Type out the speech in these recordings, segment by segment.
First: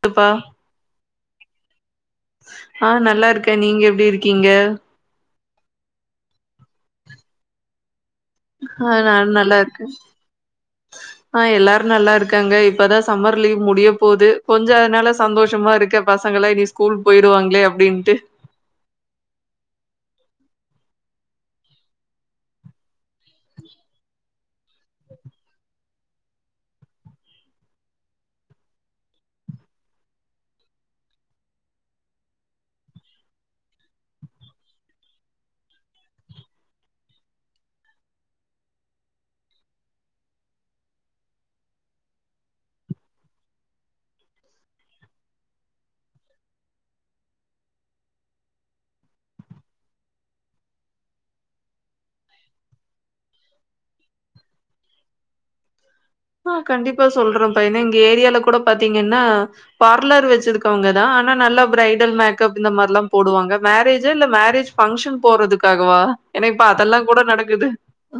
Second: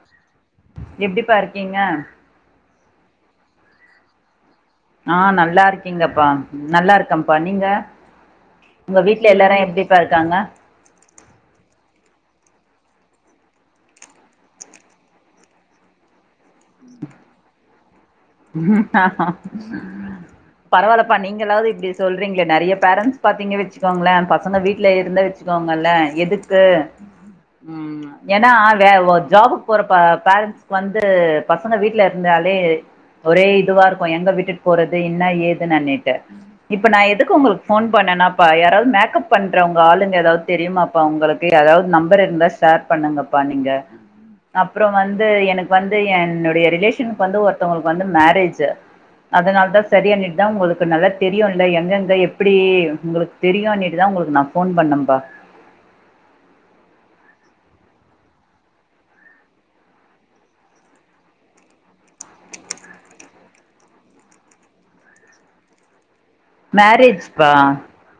ப்பா எப்டிப்பா இருக்கிங்க ஆ நல்லாருக்க நீங்க எப்டி இருக்கிங்க ஆ நல்லா இருக்கிங்கப்பா நல்லா ருக்கேப்பா நீங்க ஆ உங்க வீட்ல நானு எல்லாரு நல்லாருக்கே எப்டிப்பா இருக்காங்க ஆ எல்லாரு நல்லாருக் க்காங்க இப்பதா சம்மர் லீவு முடிய போது கொஞ்சோ அதனால சந்தோஷமாருக்கே பசங்களா இனி ஸ்கூல் போயிருவாங்ளே அப்டின்ட்டு பரவாலப்பா நீங்களாவ்து இப்டி சொல்றிங்ளே நெறய பேரண்ட்ஸ் பாத்திங்க வச்சிக்வாங்ள பசங்க வீட்ல இருந்த வச்சுக்வாங்க ல்ல எதுக்கு ம் எனா வே உ ஜாபுக்கு போற பேரண்ட்ஸ்க் வந்து பசங்க வீட்ல இர்ந்தாலே ஒரே இதுவா இருக்கும் எங்க விட்டுட் போறது இன்னா ஏதுன்னின்னிட்டு இப்ப நா எதுக்கு உங்ளுக்கு ஃபோன் பண் என்னப்பா யாராவ்து மேக்கப் பண்றவங்க ஆளுங்க எதாவ்த் தெரியுமாப்பா உங்களுக்கு எதாவ்து நம்பர் இர்ந்தா ஷேர் பண்ணுங் ங்கப்பா நீங்க அப்றோ வந்து எனக் வந்து என் என்னுடைய ரிலேஷனுக்கு வந்து ஒருத்தவ்ங்ளுக்கு வந்து மேரேஜ் அதனால தா செரிண்ணிட் தா உங்ளுக்கு நல்லா தெரியும்ல எங்கெங்க எப்டி உங்களுக் தெரியும்னிட்டு தா உங்களுக்கு நா ஃபோன் பண்ணம்பா ஆ கண்டிப்பா சொல்றோபா எனா எங் ஏரியால கூட பாத்திங்கன்னா பார்லர் வச்சிருக்கவங்கதா ஆனா நல்லா ப்ரரைடல் மேக்கப் இந்த மாற்ல்லா போடுவாங்க மேரேஜா இல்ல மேரேஜ் ஃபங்க்ஷன் போறதுக்காகவா ஏன்னா இப்ப அதெல்லா கூட மேரேஜ்ப் பா நடக்குது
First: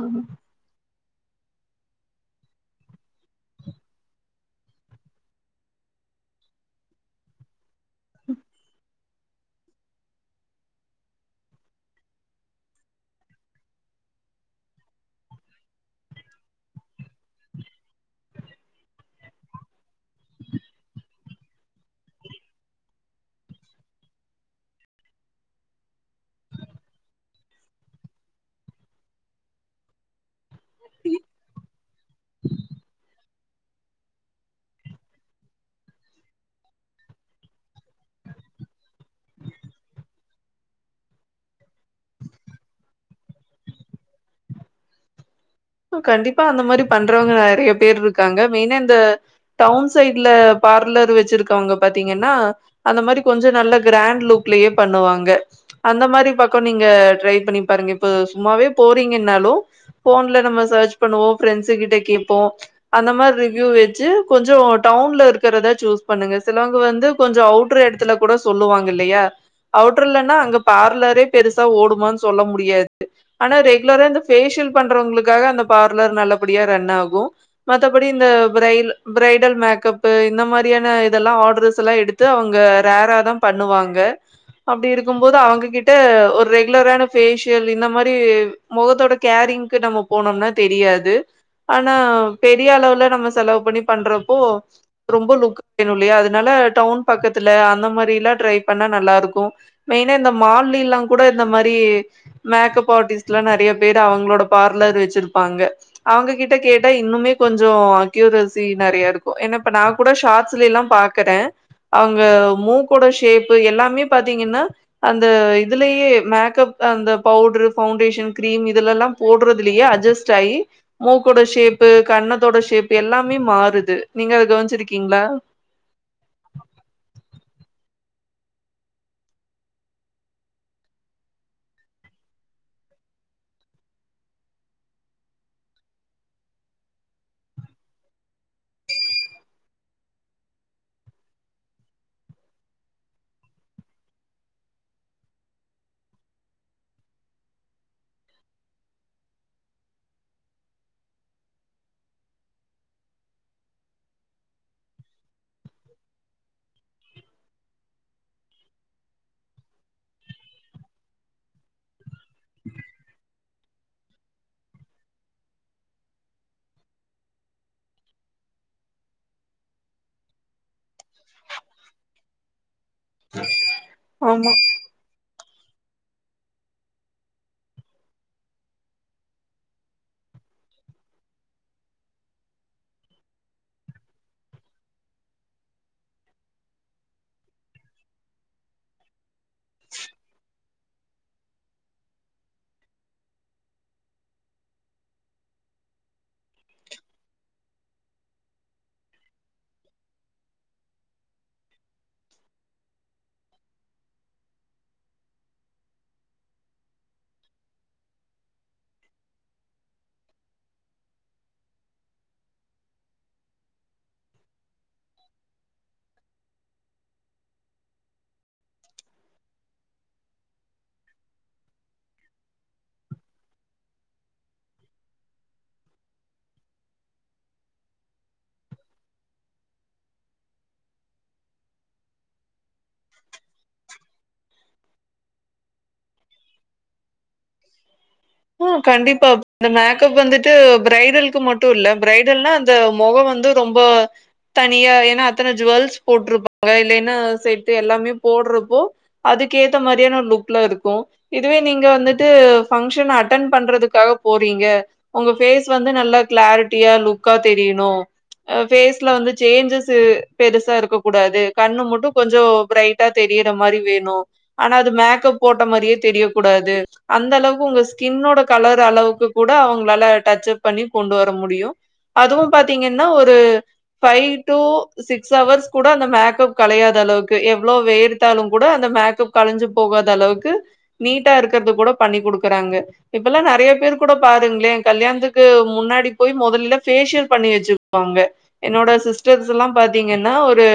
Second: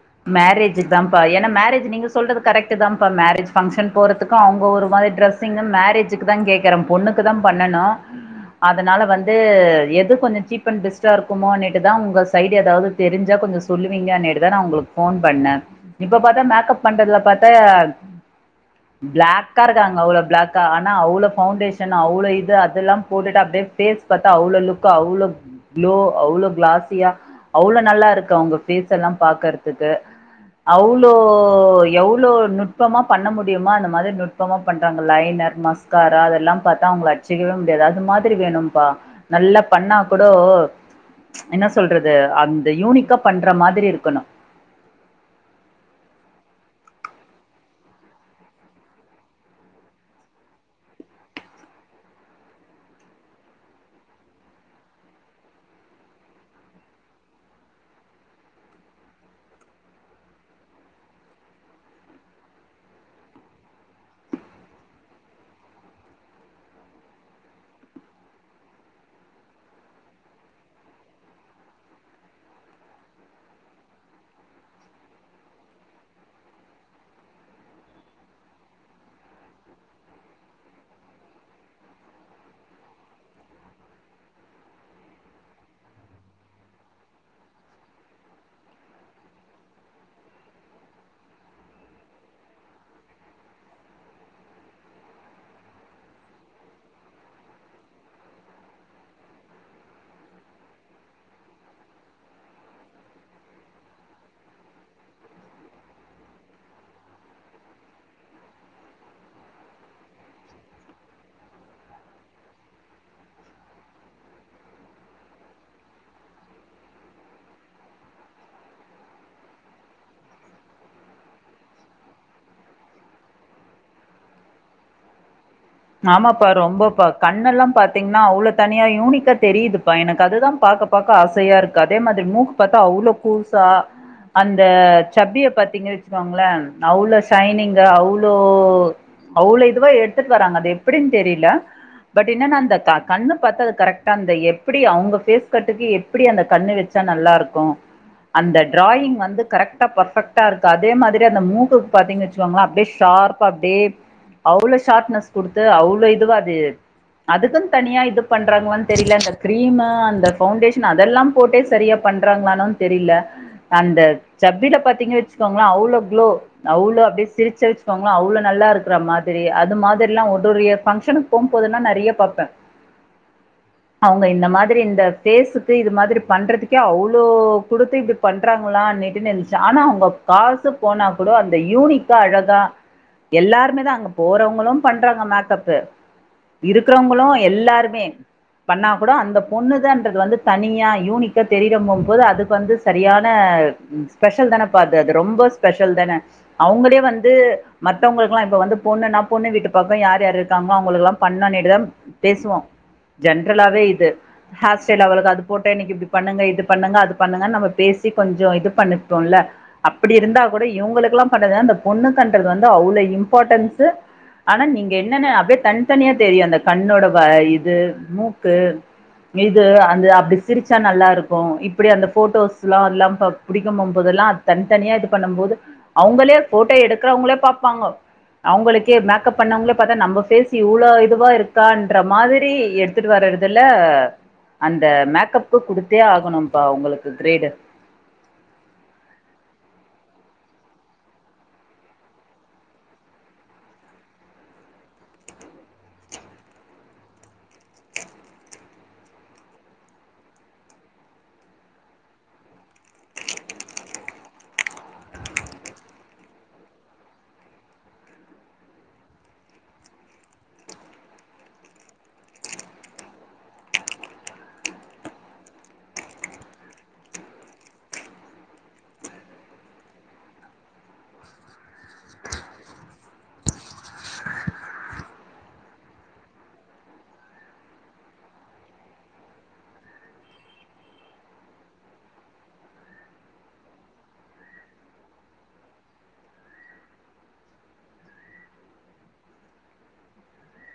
ம் மேரேஜிதான்ப்பா ஏனா மேரேஜி நீங்க சொல்றது கரெக்ட்டு தா பா மேரேஜ் ஃபங்ஷன் போறதுக்கூ அவ்ங்க ஒரு மாத்ரி ட்ரேஸ்ஸிங்ன் மேரேஜுக்கு தா கேக்ற பொண்ணு க்கு தா பண்ணனு அதனால வந்து எது கொஞ்சோ சீப் அண்ட் பெஸ்ட்டா ருக்குமோனிட்டுதா உங்க சைடு எதாவ்து தெரிஞ்சா கொஞ்ச சொல்லுவிங்கனிடு தா நா உங்ளுக் ஃபோன் பண்ண இப்ப பாத்தா மேக்கப் பண்றத்ல பாத்தா [inaudible] ப்ளாக்கா ருக்காங்க அவ்ளோ பிளாக்கா ஆனா அவ்ளோ ஃபவுண்டேஷன் அவ்ளோ இது அதெல்லாம் போட்டுட்டு அப்டே எ ஃபேஸ் பாத்தா அவ்ளோ லுக்கா அவ்ளோ க்ளோ அவ்ளோ க்ளாஸியா அவ்ளோ நல்லா ருக்கு அவ்ங்க ஃபேஸ் எல்லா பாக்கற்துக்கு அவ்ளோ எவ்ளோ நுட்பமா பண்ண முடிஞ் கியமா அந்த மாதிரி நுட்பமா பண்றாங்க லைனர் மஸ்க்காரா அதெல்லாம் பாத்தா அவுங்ள அட்ச்சிக்கவே முடியாது அது மாதிரி வே ணும்ப்பா நல்லா பண்ணா கூடோ என்ன சொல்றது அந்த யூனிக்கா பண்ற மாதிரி இருக்கணு கண்டிப்பா அந்த மாரி பண்றவங்க நறைய பேர் இருக்காங்க மெய்னா இந்த டவுன் சைட்ல பார்லர் வெச்சிருக்கவுங்க பாத்திங்கன்னா அந்த மாரி கொஞ்சோ நல்ல க்ராண் லு க்லியே பண்ணுவாங்க அந்த மாரி பக்கோ நீங்க ட்ரை பண்ணி பாருங்க இப்போ சும்மாவே போறிங்கன்னாலு ஃபோன் ல்ல நம்ப சேச் பண்ணுவோ ஃப்ரண்ட்ஸு கிட்ட கேப்போ அந்த மார் ரிவ்யூ வெச்சு கொஞ்சோ டவுன்ல இருக்கறதா சூஸ் பண்ணுங்க சிலவுங்க வந்து கொஞ்சோ அவுட்ரு எடத்துல கூட சொல்லுவாங்கில்லயா அவுட்ரலன்னா அங்க பார்லரே பெருசா ஓடுமான் சொல்ல முடியாது ஆனா ரெகுலரா இந்த ஃபேஷி யல் பண்றவங்ளுக் காக அந்த பார்லர் நல்லபடியா ரன் ஆகு மத்தபடி இந்த ப்ரெய்ல் ப்ரெய்டல் மேக்கப்பு இந்த மாரியான இதெல்லா ஆட்ரஸ் எல்லா எடுத்து அவுங்க ரேராதா பண்ணுவாங்க அப்டி இருக்கும் போது அவுங்ககிட்ட ஒர் ரெகுலரான பேஷியல் இந்த மாரி முகத்தோட கே ரிங்க் நம்ம போனம்னா தெரியாது ஆனா பெரிய அளவுல நம்ம செலவு பண்ணி பண்றப்போ ரொம்ப லுக் வேணு இல்லியா அதுனால அ டவுன் பக்கத்துல அந்த மாரி எல்லா ட்ரை பண்ணா நல்லா இருக்கு‌ மெயினா இந்த மால்லி எல்லாங் கூட இந்தம் மாரி மேக்கப் ஆர்டிஸ்ட்லா நறைய பேரு அவுங்ளோட பார் லர் வெச்சிருப்பாங்க அவுங்க கிட்ட கேட்ட இன்னுமே கொஞ்சோ அக்யூரசி நறையருக்கு என்ன ப நா கூட ஷாட்ஸ்ல எல்லாம் பாக்கறே அவுங்க மூக்கோட ஷேப்பு எல்லாமே பாத்தீங்கன்னா அந்த இதுலயே மேக்கப் அந்த பவுட்ரு ஃபவுண்டேஷன் கிரீம் இதுல எல்லாம் போட்ற திலியே அட்ஜஸ்ட் ஆயி மூக்கோட ஷேப்பு கன்னத்தோட ஷேப் எல்லாமே மாறுது நீங்க அத க வன்ச்சிருக்கீங்ளா ஆமாப்பா ரொம்பப்பா கண்ணெல்லாம் பாத்தீங்ன்னா அவ்ளோ தனியா யூனிக்கா தெரிதுப்பா எனக்கு அதுதா பா க்க பாக்க ஆசையாருக்கு அதே மாதிரி மூக்கு பாத்தா அவ்ளோ குவ்சா அந்த சப்பிய பாத்தீங்க வெச்சுக்கோங்ளே அவ்ளோ ஷைனிங்கா அவ்ளோ அவ்ளோ இதுவா எடுத்துட் வராங்க அது எப்பிடின் தெரில பட் என்னன்னா அந்த க கண்ணு பாத்தது கரெக்டா அந்த எப்பிடி அவுங்க ஃபேஸ் கட்டுக்கு எப்பிடி அந்த கண்ணு வெச் ச நல்லாருக்கு அந்த டிராயிங் வந்து கரெக்ட்டா பர்ஃபெக்ட்டா இருக்கு அதே மாதிரி அந்த மூக்குக் பாத்தீங்ன் வெச்சுக்கோங்ளே அப்டே ஷா ர்பா அப்டியே அவ்ளோ ஷார்ப்னஸ் குடுத்து அவ்ளோ இதுவா அது அதுக்குன் தனியா இது பண்றாங்ளான் தெரில அந்த கிரீமு அந்த ஃபவுண்டேஷன் அதெல்லாம் போட்டே செரியா ப பண்றாங்களானு தெரில அந்த சப்பில பாத்தீங்க வெச்சுக்கோங்ளே அவ்ளோ குளோ அவ்ளோ அப்டே சிரிச்சா வெச்சுக்கோங்ளோ அவ்ளோ நல்லாருக்கற மாதிரி அது மாதி ரில்லா [unintelligible] ஃபங்க்ஷனுக் போம் போதுன்னா நெறிய பாப்பே அவுங்க இந்த ஆமா மாதிரி இந்த ஃபேஸுக்கு இது மாதிரி பண்றதுக்கே அவ்ளோ குடுத்து இப்டி பண்றாங்களானிட்டு நெனச்சே ஆனா அவுங்க காசு போனா கூட அந்த யூனிக்கா அழகா எல்லாருமேதா அங்க போறவங்குளும் பண்றாங்க மேக்கப்பு இருக்கறவங்குளு எல்லாருமே பண்ணா கூட அந்த பொண்ணுதான்றது வந்து தனியா யூனிக்கா தெரிரம்பும்போது அதுக்கு வந்து சரியான அ ம் ஸ்பெஷல் தானப்பா அது அது ரொம்ப ஸ்பெஷல் தான அவுங்களே வந்து மத்தவங்களுக்லா ப்ப வந்து பொண்ணுணா பொண்ணு வீட்டு பக்கோ யார் யாரு இருக்காங்ளோ அவுங்களுக்லாம் பண்ணோண்ணிட்டுதா பேசுவோ ஜென்ரலாவே இது ஹேர்ஸ்டைல் அவளுக்கு அது போட்டே எனக்கு இப்டி பண்ணுங்க இது பண்ணுங்க அது பண்ணுங்கன் நம்ம பே சி கொஞ்சோ இது பண்ணிப்போல்ல அப்பிடி இருந்தா கூட இவுங்களுக்கெல்லா பணணத அந்த பொண்ணுக்கன்றது வந்து அவ் ள இம்பாட்டன்ஸு ஆனா நீங்க என்னனு அப்டே தனித்தனியா தெரியு அந்த கண்ணோட வ இது மூக்கு இது அந்த அப்டி சிரிச்சா நல்லாருக்கு இப்பிடி அந்த ஃபோட்டோஸ்ல்லா அல்லாம்ப புடிக்கம் போம்போது ல்லா தன்த்தனியா இது பண்ணம் போது அவுங்களே ஃபோட்டோ எடுக்கறவங்ளே பாப்பாங்கோ அவுங்களுக்கே மே மேக்கப் பண்ணவங்களே பாத்தா நம்ம பேஸ் இவ்வளவு இதுவா இருக்கான்ன்ற மாதிரி எடுத்துட்டு வர்றதுல அந்த மேக்கப்பு குடுத்தே ஆகணும்ப்பா உங்களுக்கு கிரேடு கண்டிப்பா இந்த மேக்கப் வந்துட்டு பிரரைடலுக்கு மட்டும் இல்ல பிரைடல்னா அந்த முகம் வந்து ரொம்ப தனியா ஏன்னா அத்தனை ஜுவல்ஸ் போட்ருப்பாங்க இல்ல என்ன சேட்டு எல்லாமே போடுறப்போ அதுக்கு ஏத்த மாதிரியான லுக்ல இருக்கும் இதுவே நீங்க வந்துட்டு ஃபங்க்ஷன் அட்டன் பண்றதுக்காக போறீங்க உங்க பேஸ் வந்து நல்லா கிளாரிட்டியா லுக்கா தெரியணு பேஸ்ல வந்து சேஞ்சஸ் பெருசா இருக்க கூடாது கண்ணு மட்டும் கொஞ்சம் பிரரைட்டா தெரி தெரிற மாதிரி வேணும் ஆனா அது மேக்கப் போட்ட மாதிரி தெரியக்கூடாது அந்த அளவுக்கு உங்க ஸ்கின்னோட கலர் அளவுக்கு கூட அவங்களால டச் அப் பண்ணி கொண்டு வர முடியும் அதுவும் பாத்தீங்கன்னா ஒரு ஃபைவ் டூ சிக்ஸ் ஹவர்ஸ் கூட அந்த மேக்கப் கலையாது அளவுக்கு எவ்வளவு வேர்த்தாலும் கூட அந்த மேக்கப் கழஞ்சி போகாத அளவுக்கு நீட்டா இருக்கிறது கூட பண்ணி கொடுக்குறாங்க இப்பல்லா நறைய பேர் கூட பாருங்களேன் கல்யாணத்துக்கு முன்னாடி போய் முதல்ல பேஷியல் பண்ணி வச்சு பாங்க என்னோட சிஸ்டர்ஸ் ல்லாம் பாத்தீங்கன்னா ஒரு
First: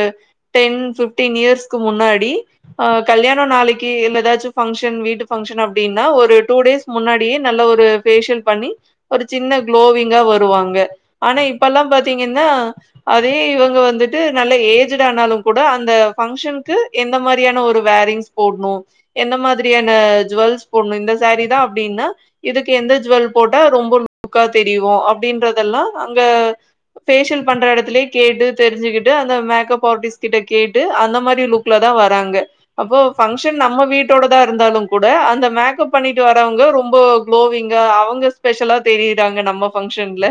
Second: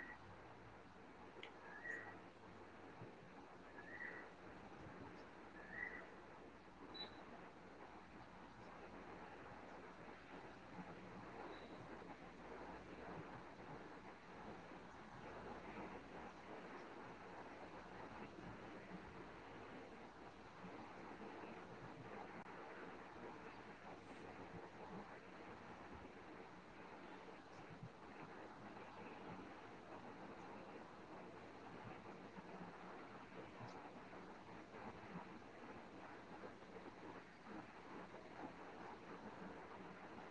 டென் ஃபிப்ட்டீன் இயர்ஸ்க்கு முன்னாடி டி ஆ கல்யாணம் நாளைக்கு இல்ல எதாச்சும் ஃபங்ஷன் வீட்டு பங்க்ஷன் அப்டின்னா ஒரு டூ டேஸ் முன்னாடியே நல்ல ஒரு ஃபேஷியல் பண்ணி ஒரு சின்ன குளோவிங்கா வருவாங்க ஆனா இப்பல்லாம் பாத்தீங்கன்னா அதே இவங்க வந்துட்டு நல்ல ஏஜ்டு ஆனாலும் கூட அந்த ஃபங்ஷன்க்கு எந்த மாரியான ஒரு வேரிங்ஸ் போட்ணும் எந்த மாதிரியான ஜுவல்ஸ் போட்ணும் இந்த சேரி தான் அப்டின்னா இதுக்கு எந்த ஜுவெல் போட்டா ரொம்ப லுக்கா தெரிவோம் அப்டின்றதெல்லா அங்க ஃபேஷியல் பண்ற எடத்துலயே கேட்டு தெரிஞ்சுக்கிட்டு அந்த மேக்கப் ஆர்டிஸ்ட் கிட்ட கேட்டு அந்த மாரி லுக்ல தான் வராங்க அப்போ ஃபங்ஷன் நம்ம வீட்டோதா இருந்தாலும் கூட அந்த மேக்கப் பண்ணிட்டு வர்ர வங்க ரொம்ப குளோவிங்கா அவங்க ஸ்பெஷலா தெரியுறாங்க நம்ம ஃபங்ஷன்ல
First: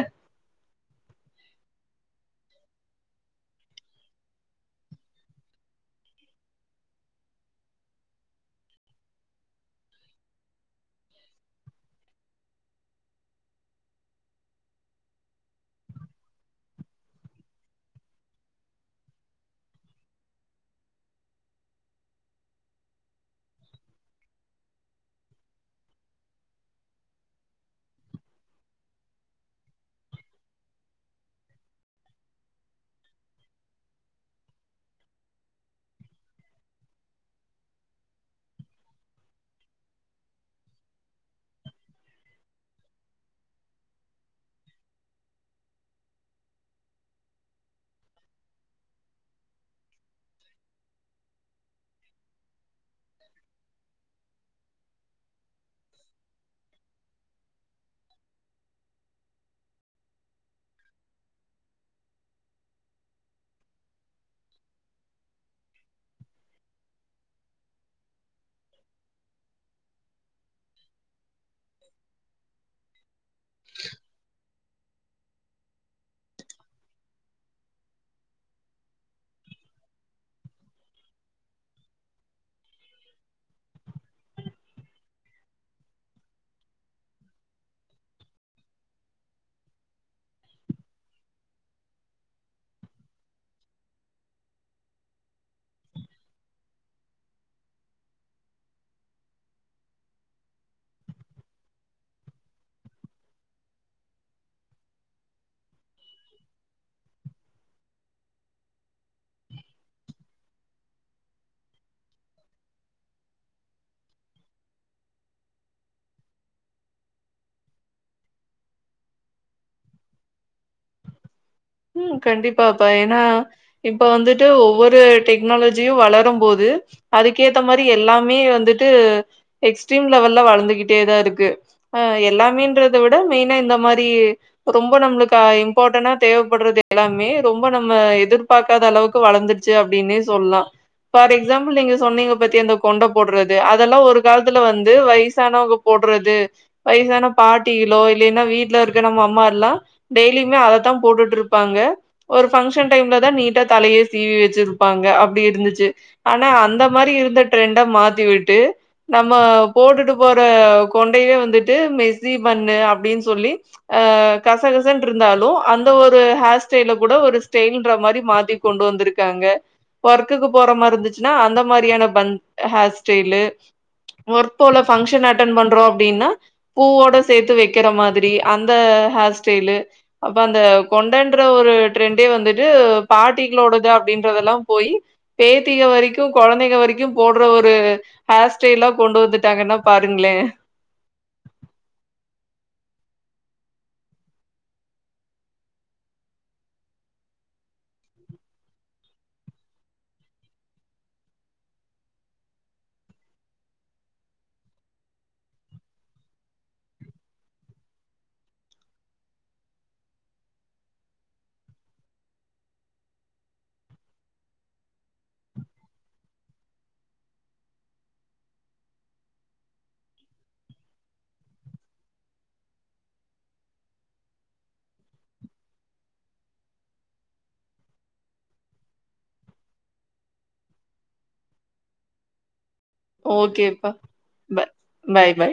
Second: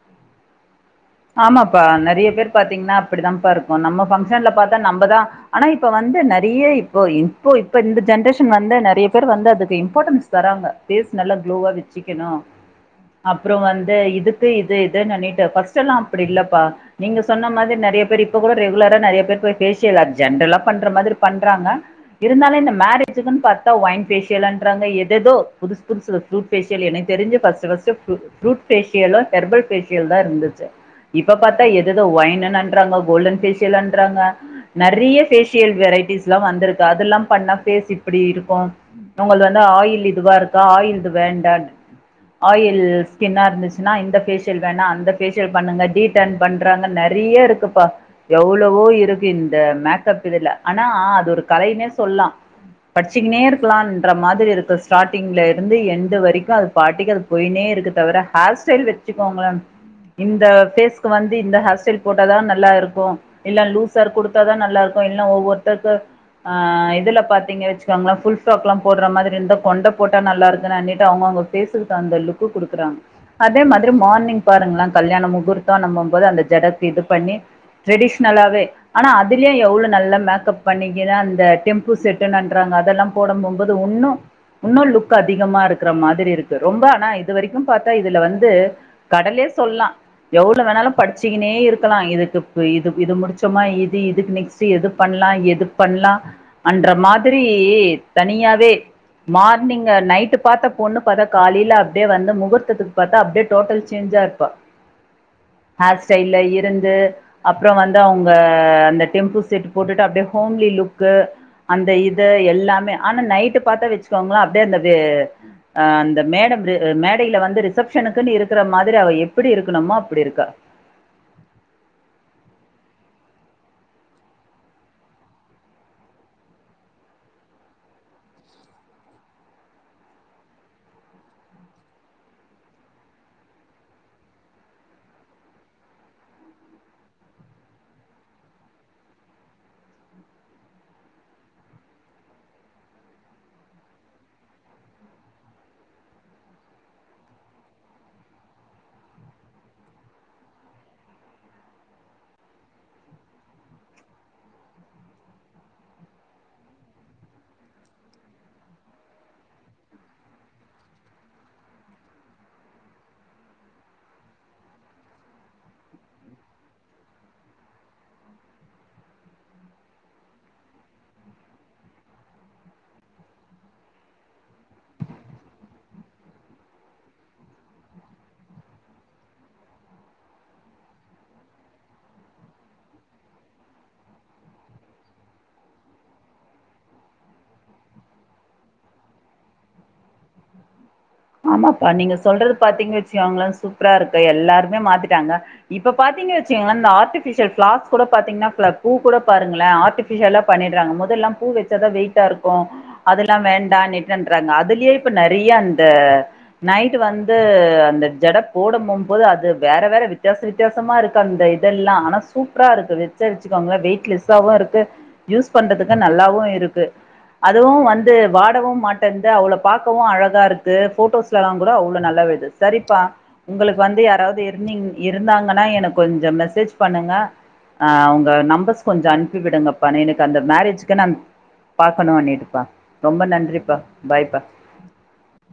ஆமாப்பா நெறைய பேர் பாத்தீங்ன்னா அப்டித்தான்ப்பா இருக்கும் நம்ம ஃபங்ஷன்ல பாத்தா நம்மதான் ஆனா இப்ப வந் ந்து நெறைய இப்போ இப்போ இப்ப இந்த ஜென்ரேஷன் வந்து நெறைய பேர் வந்து அதுக்கு இம்பாட்டன்ஸ் தராங்க ஃபேஸ் நல்ல குளோவா வெச்சிக்கணு அப்றோம் வந்து இதுக்கு இது இது ன்னிட்டு் ஃபர்ஸ்ட் ச்செல்லாம் அப்டி இல்லப்பா நீங்க சொன்ன மாதி நெறைய பேர் இப்ப கூட ரெகுலரா நெறைய பேர் போய் ஃபேஷியல் அ ஜென்ரலா பண் ன்ற மாதிரி பண்றாங்க இருந்தாலும் இந்த மேரேஜுக்குன்னு பாத்தா ஒய்ன் ஃபேஷியல் ன்றாங்க எதேதோ புது துசு ஒரு ஃப்ரூட் ஃபேஷியல் எனக்கு தெரிஞ்சி ஃபஸ்ட் ஃபஸ்ட்டு ஃப்ரூ ஃப்ரூட் ஃபேஷியலும் ஹெர்பல் ஃபேஷியலும் தான் இருந்துச்சு இப்ப பாத்தா எததோ ஒய்னனன்றாங்க கோல்டன் ஃபேஷியலன்றாங்க நெறைய ஃபேஷியல் வெரைட்டிஸ் லாம் வந்திருக்கு அதுல்லாம் பண்ணா ஃபேஸ் இப்படி இருக்கும் உங்கள்து வந்து ஆயில் இதுவா இருக்கா ஆயில்து வேண்டாண்டு ஆயில் ஸ்கின்னா இருந்துச்சுன்னா இந்த ஃபேஷியல் வேணா அந்த ஃபேஷ் ஷியல் பண்ணுங்க டீடன் பண்றாங்க நெறயா இருக்குப்பா எவ்ளவோ இருக்கு இந்த மேக்கப் இத துல ஆனா அது ஒரு கலைன்னே சொல்லா பட்ச்சிக்கினே ருக்லாம் ன்ற மாதிரி இருக்கு ஸ்டார்ட்டிங்ல இருந்து எண்டு வரைக்கு அது பார்ட்டிக்க போயினே இருக்கு தவுர ஹேர்ஸ்டைல் வச்சுக்கோங்கள இந்த ஃபேஸ்க்கு வந்து இந்த ஹேர் ஸ்டைல் போட்டாதான் நல்லாருக்கு இல்ல லூஸ் ஏர் குடுத்தாதான் நல்லாருக்கு இல் ல்னா ஒவ்வொருத்தர்க்கு ஆ இதுல பாத்தீங்க வச்சுக்கோங்களன் ஃபுல் ஃப்ராக்லாம் போட்ற மாதிரி இருந்தா கொண்ட போட்டா நல்லா இருக்குனு அன்னிட்டு அவங்கவுங்க ஃபேசுக்கு தகுந்த லுக்கு குடுக்குறாங்க அதே மாதிரி மார்னிங் பாருங்களன் கல்யாண முகூர்த்தம்ன்னம்பும் போது அந்த ஜடக்கு இது பண்ணி ட்ரெடிஷ்னலாவே ஆனா அதுலியும் எவ்ளோ நல்லா மேக்கப் பண்ணிக்கிற அந்த டெம்பூ செட்டனன்றாங் க அதெல்லாம் போடம் போம்போது வுன்னு உன்னும் லுக்கதிகமா இருக்கிற மாதிரி இருக்கு ரொம்ப ஆனா இது வரைக்கும் பாத்தா இதுல வந்து கடலேஸ் சொல்லா எவ்ளோ வேணாலு படிச்சிக்கினே இருக்கலா இதுக்குப்பு இது இது முடிச்சோமா இது இதுன்னு நெக்ஸ்ட் டு எதுப் பண்லாம் எதுப் பண்லாம் அன்ற மாதிரி தனியாவே மார்னிங்கு நைட்டு பாத்த பொண்ணு பாத்தா காலேல அப்டியே வந்து முகூர்த்தத்துக்கு பாத்தா அப்டியே டோட்டல் சேஞ்சா ருப் ப்பா ஹேர் ஸ்டைல்ல இருந்து அப்புறம் வந்து அவுங்க அந்த டெம்பூ செட் போட்டுட்டு அப்டியே ஹோம்லி லுக்கு அந்த இது எல்லாமே ஆனா நைட்டு பாத்தா வச்சுக்கோங்ளே அப்டியே அந்த வெ அந்த மேட ந்து அ மேடையில வந்து ரிசப்ஷனுக்குன்னு இருக்குற மாதிரி அவ எப் பிடி இருக்கணுமோ அப்பிடி இருக்கு ம் கண்டிப்பா இப்ப ஏன்னா இப்ப வந்துட்டு ஒவ்வொரு டெக்னாலஜியு வளரும் போது து அதுக்கேத்த மாரி எல்லாமே வந்துட்டு எக்ஸ்ட்ரீம் லெவல்ல வளந்துகிட்டேதா இருக்கு அ எல்லாமேன்றத விட மெய்னா இந்த மாரி ரொம்ப நம்மளுக்கு இம்பாட்டனா தேவப்பட்றது எல்லாமே ரொம்ப நம்ம எதிர்பாக்காத அளவுக்கு வளந்துருச்சு அப்டின்னே சொல்லா ஃபார் எக்ஸாம்பிள் நீங்க சொன்னீங்க பாத்தியா அந்த கொண்ட போட்றது அதல்லா ஒரு காலத்துல வந்து வய்சானவங்க போ போட்றது வய்சான பாட்டிகளோ இல்லீன்னா வீட்ல இருக்க நம்ம அம்மா எல்லா டெய்லியுமே அததா போட்டுட்ருப்பாங்க ஒரு ஃபங்ஷன் டைம்ல தா நீட்டா தலையே சீவி வச்சிருப்பாங்க அப்டி இருந்துச்சு ஆனா அந்த மாரி இருந்த ட்ரெண்ட மாத்தி விட்டு நம்ம போட்டுட்டு போற கொ கொண்டயவே வந்துட்டு மெஷி பன்னு அப்டின் சொல்லி அ கசகசன்ருந்தாலு அந் ந்த ஒரு ஹேர் ஸ்டைல கூட ஒரு ஸ்டெய்ல்ன்ற மாரி மாத்தி கொண்டு வந்துருக்காங்க வொர்க்குக்கு போற மாரி இருந்துச்சுன்னா அந்த மாரியான பண் ஹேர் ஸ்டைலு ஒர்க்போல பங்ஷன் அட்டன்ட் பண்றோ அப்டின்னா பூவோட சேத்து வக்கிற மாதிரி அந்த ஹேர் ஸ்டைலு அப்ப அந்த கொண்டேன்ற ஒரு ட்ரெண்டே வந்துட்டு பாட்டிகளோடது அப்டின்றதல்லா போய் பேத்திக வரைக்கு கொழந்தைக வரைக்கு போட்ற ஒரு ஹேர் ஸ்டைல்லா கொண்டு வந்துட்டாங்கன்னா பாருங்ளே [inaudible] ஆமாப்பா நீங்க சொல்றது பாத்தீங்க வச்சிகோங்களே சூப்பரா இருக்கு எல்லாருமே மாத்திட்டாங்க இப்ப பாத்தீங் க வச்சுகங்ளே இந்த ஆர்டிபீஷியல் பிளார்ஸ் கூட பாத்தீங்கன்னா ப்ள பூ கூட பாருங்களே ஆர்டிபீஸியல்லா பண்ணிட்றாங்க முதல் ல பூ வச்சாதா வெயிட்டா இருக்கு அதல்லா வேண்டா [unintelligible] ன்றாங்க அதுலயே இப்ப நெறைய அந்த நைட்டு வந்து அந்த ஜட போட மோம்போது அது வேற வேற வித்தியாச வித்தியாசம்மா இருக்கா அந்த இதெல்லா ஆனா சூப்பராருக்கு வெச்சன்னு வெச்சுக்கோங்ல வெயிட் லெஸ்சாவு இருக்கு யூஸ் பண்றதுக்கு நல் லாவு இருக்கு அதுவு வந்து வாடவு மாட்டேந்து அவள பாக்கவு அழகாருக்கு போட்டோஸ்லல்லா கூட அவ்ளோ நல்லா விழ்து சரிப்பா உங்களுக்கு வந்து யாராவ்து இருந்திங் இருந்தாங்கன்னா எனக் கொஞ்சோ மெசேஜ் பண்ணுங்க ஆ அவங்க நம்பர்ஸ் கொஞ்சோ அனுப்பி விடுங்கப்பா எனக்கு அந்த மேரேஜ்கு நான் பாக்கணு அண்ணிட்டுப்பா ரொம்ப நன்றிப்பா ஓகேப்பா பாய்ப்பா ப பாய் பாய்